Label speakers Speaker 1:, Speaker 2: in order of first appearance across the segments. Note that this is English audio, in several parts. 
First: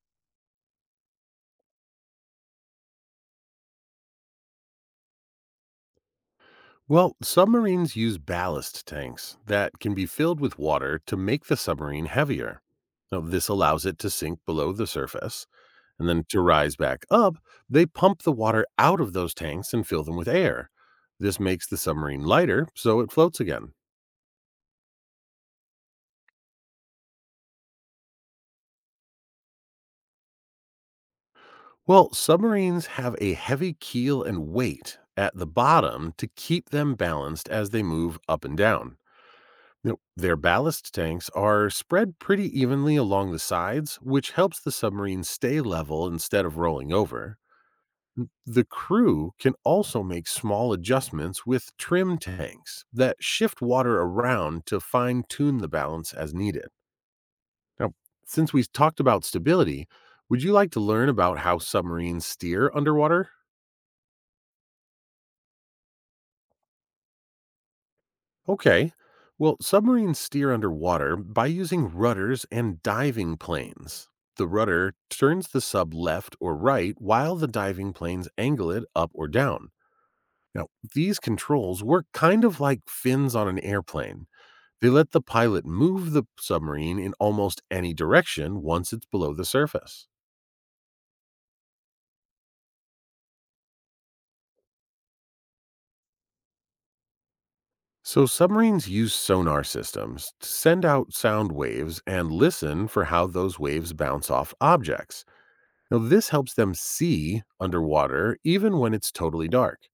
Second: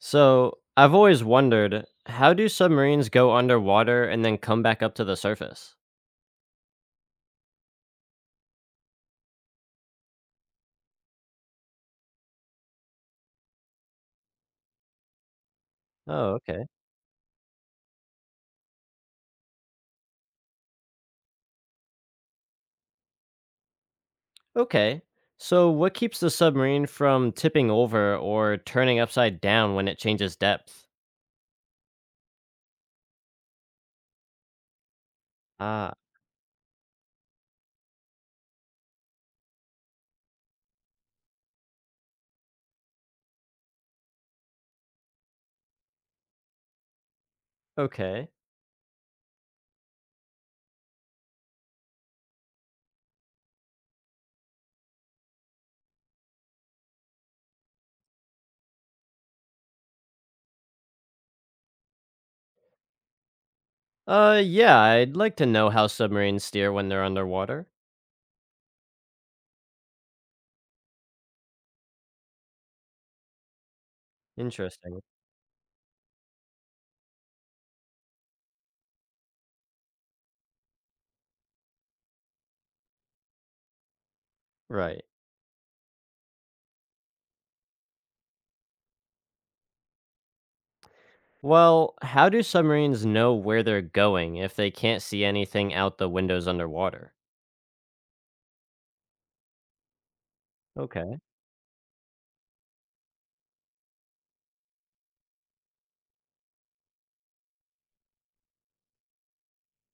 Speaker 1: So, I've always wondered, how do submarines go underwater and then come back up to the surface?
Speaker 2: Well, submarines use ballast tanks that can be filled with water to make the submarine heavier. Now, this allows it to sink below the surface and then
Speaker 1: Oh,
Speaker 2: to
Speaker 1: okay.
Speaker 2: rise back up. They pump the water out of those tanks and fill them with air. This makes the submarine lighter so it floats again.
Speaker 1: Okay. So, what keeps the submarine from tipping over or turning upside down when it changes depth?
Speaker 2: Well, submarines have a heavy keel and weight at the
Speaker 1: Ah,
Speaker 2: bottom to keep them balanced as they move up and down. No, their ballast tanks are spread pretty evenly along the sides, which helps the submarine stay level instead of rolling over.
Speaker 1: okay.
Speaker 2: The crew can also make small adjustments with trim tanks that shift water around to fine tune the balance as needed. Now, since we talked about stability, would you like to learn about how submarines steer underwater?
Speaker 1: Yeah, I'd like to know how submarines steer when they're underwater.
Speaker 2: Okay. Well, submarines steer underwater by using rudders and diving planes. The rudder
Speaker 1: Interesting.
Speaker 2: turns the sub left or right while the diving planes angle it up or down. Now, these controls work kind of like fins on an airplane. They
Speaker 1: Right.
Speaker 2: let the pilot move the submarine in almost any direction once it's below the surface.
Speaker 1: Well, how do submarines know where they're going if they can't see anything out the windows underwater?
Speaker 2: So, submarines use sonar systems to send out
Speaker 1: Okay.
Speaker 2: sound waves and listen for how those waves bounce off objects. Now, this helps them see underwater even when it's totally dark.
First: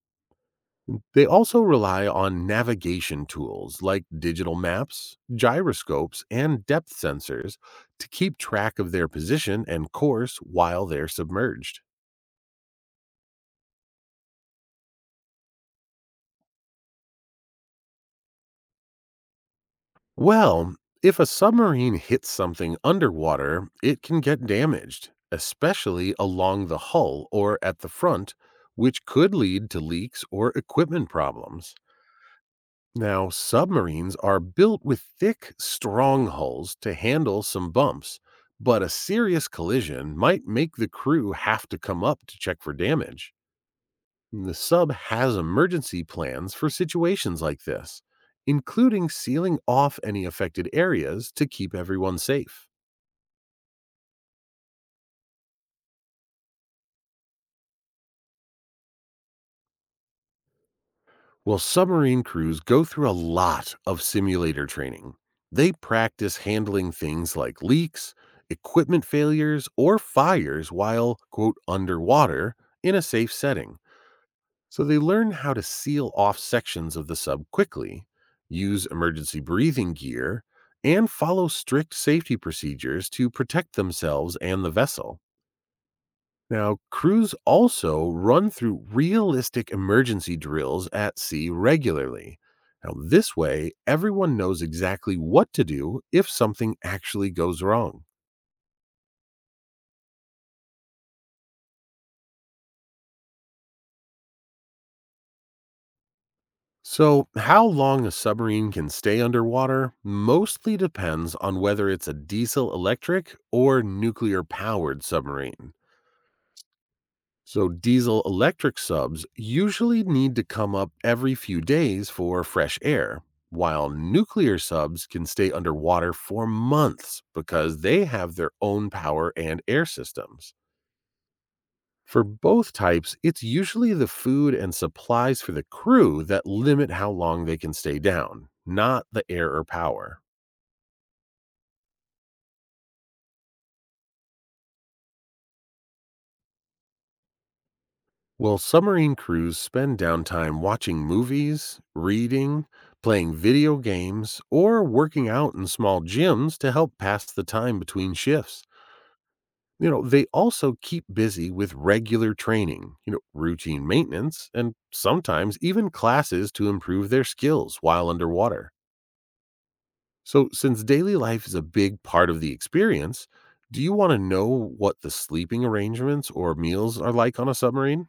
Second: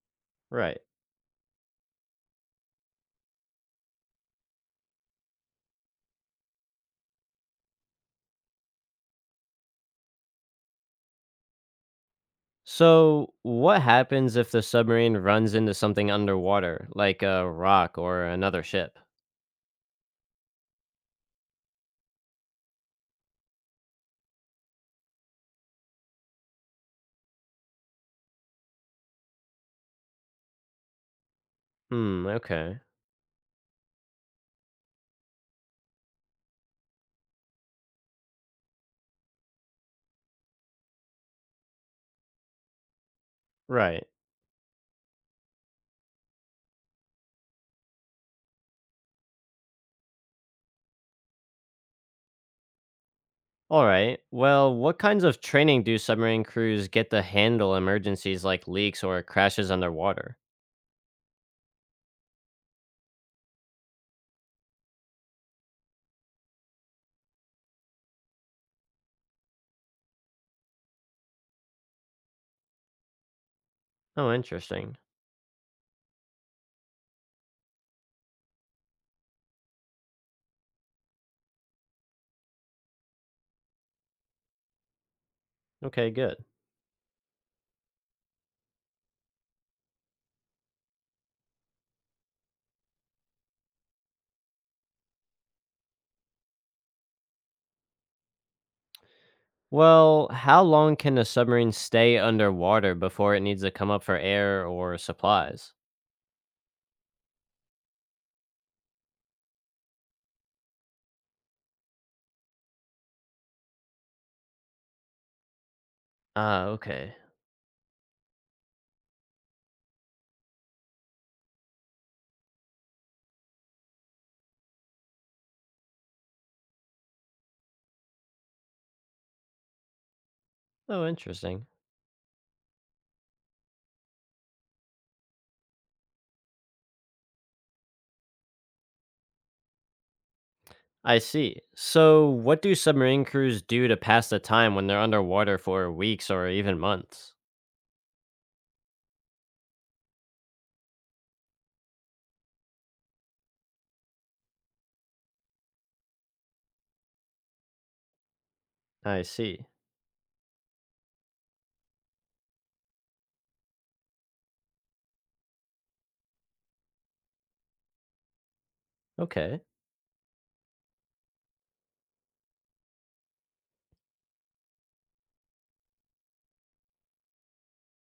Speaker 1: Right.
Speaker 2: They also rely on navigation tools like digital maps, gyroscopes, and depth sensors to keep track of their position and course while they're submerged.
Speaker 1: So, what happens if the submarine runs into something underwater, like a rock or another ship?
Speaker 2: Well, if a submarine hits something underwater, it can get damaged, especially along the hull or at the front, which could lead to leaks or equipment problems.
Speaker 1: Hmm, okay.
Speaker 2: Now, submarines are built with thick, strong hulls to handle some bumps, but a serious collision might make the crew have to come up to check for damage.
Speaker 1: Right.
Speaker 2: The sub has emergency plans for situations like this, including sealing off any affected areas to keep everyone safe.
Speaker 1: All right. Well, what kinds of training do submarine crews get to handle emergencies like leaks or crashes underwater?
Speaker 2: Well, submarine crews go through a lot of simulator training. They practice handling things like leaks, equipment failures, or fires while, quote, underwater in a safe setting.
Speaker 1: Oh,
Speaker 2: So they
Speaker 1: interesting.
Speaker 2: learn how to seal off sections of the sub quickly, use emergency breathing gear, and follow strict safety procedures to protect themselves and the vessel.
Speaker 1: Okay, good.
Speaker 2: Now, crews also run through realistic emergency drills at sea regularly. Now, this way, everyone knows exactly what to do if something actually goes wrong.
Speaker 1: Well, how long can a submarine stay underwater before it needs to come up for air or supplies?
Speaker 2: So, how long a submarine can stay underwater mostly depends on whether it's a diesel electric or nuclear powered submarine.
Speaker 1: Ah, okay.
Speaker 2: So, diesel electric subs usually need to come up every few days for fresh air, while nuclear subs can stay underwater for months because they have their own power and air systems.
Speaker 1: Oh, interesting.
Speaker 2: For both types, it's usually the food and supplies for the crew that limit how long they can stay down, not the air or power.
Speaker 1: I see. So, what do submarine crews do to pass the time when they're underwater for weeks or even months?
Speaker 2: Well, submarine crews spend downtime watching movies, reading, playing video games, or working out in small gyms to help pass the time between shifts.
Speaker 1: I see.
Speaker 2: You know, they also keep busy with regular training, routine maintenance, and sometimes even classes to improve their skills while underwater.
Speaker 1: Okay.
Speaker 2: So, since daily life is a big part of the experience, do you want to know what the sleeping arrangements or meals are like on a submarine?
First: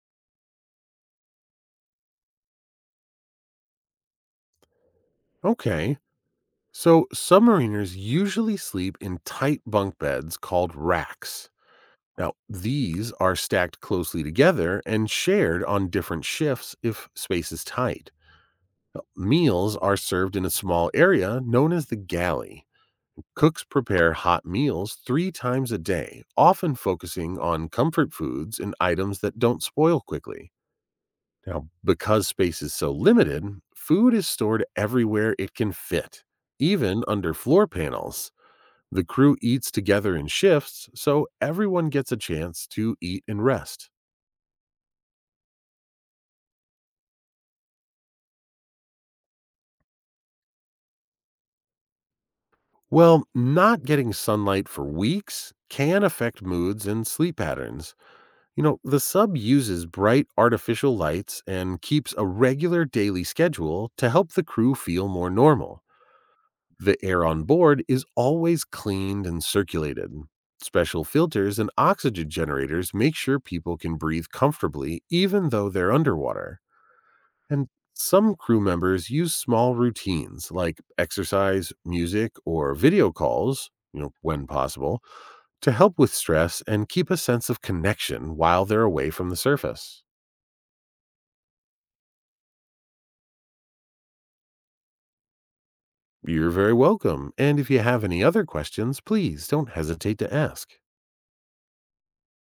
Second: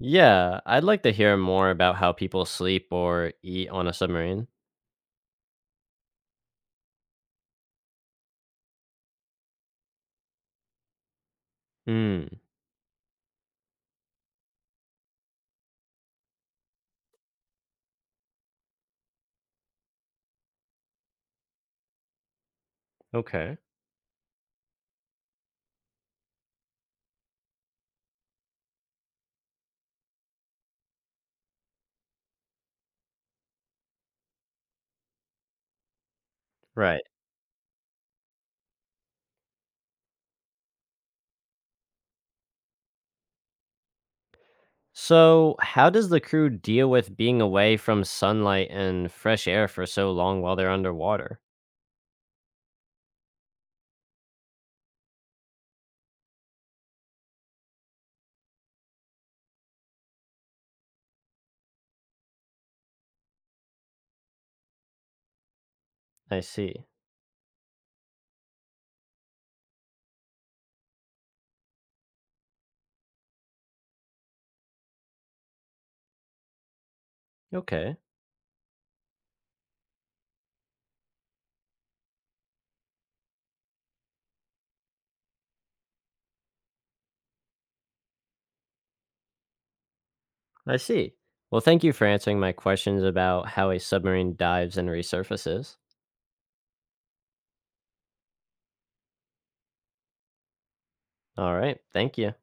Speaker 1: Yeah, I'd like to hear more about how people sleep or eat on a submarine.
Speaker 2: Okay. So, submariners usually sleep in tight bunk beds called racks.
Speaker 1: Hmm.
Speaker 2: Now, these are stacked closely together and shared on different shifts if space is tight. Now, meals are served in a small area known as the galley.
Speaker 1: Okay.
Speaker 2: Cooks prepare hot meals three times a day, often focusing on comfort foods and items that don't spoil quickly. Now, because space is so limited, food is stored everywhere it can fit,
Speaker 1: Right.
Speaker 2: even under floor panels. The crew eats together in shifts, so everyone gets a chance to eat and rest.
Speaker 1: So, how does the crew deal with being away from sunlight and fresh air for so long while they're underwater?
Speaker 2: Well, not getting sunlight for weeks can affect moods and sleep patterns. You know, the sub uses bright artificial lights and keeps a regular daily schedule to help the crew feel more normal.
Speaker 1: I see.
Speaker 2: The air on board is always cleaned and circulated. Special filters and oxygen generators make sure people can breathe comfortably even though they're underwater. And
Speaker 1: Okay.
Speaker 2: some crew members use small routines like exercise, music, or video calls, when possible, to help with stress and keep a sense of connection while they're away from the surface.
Speaker 1: I see. Well, thank you for answering my questions about how a submarine dives and resurfaces.
Speaker 2: You're very welcome. And if you have any other questions, please don't hesitate to ask.
Speaker 1: All right. Thank you.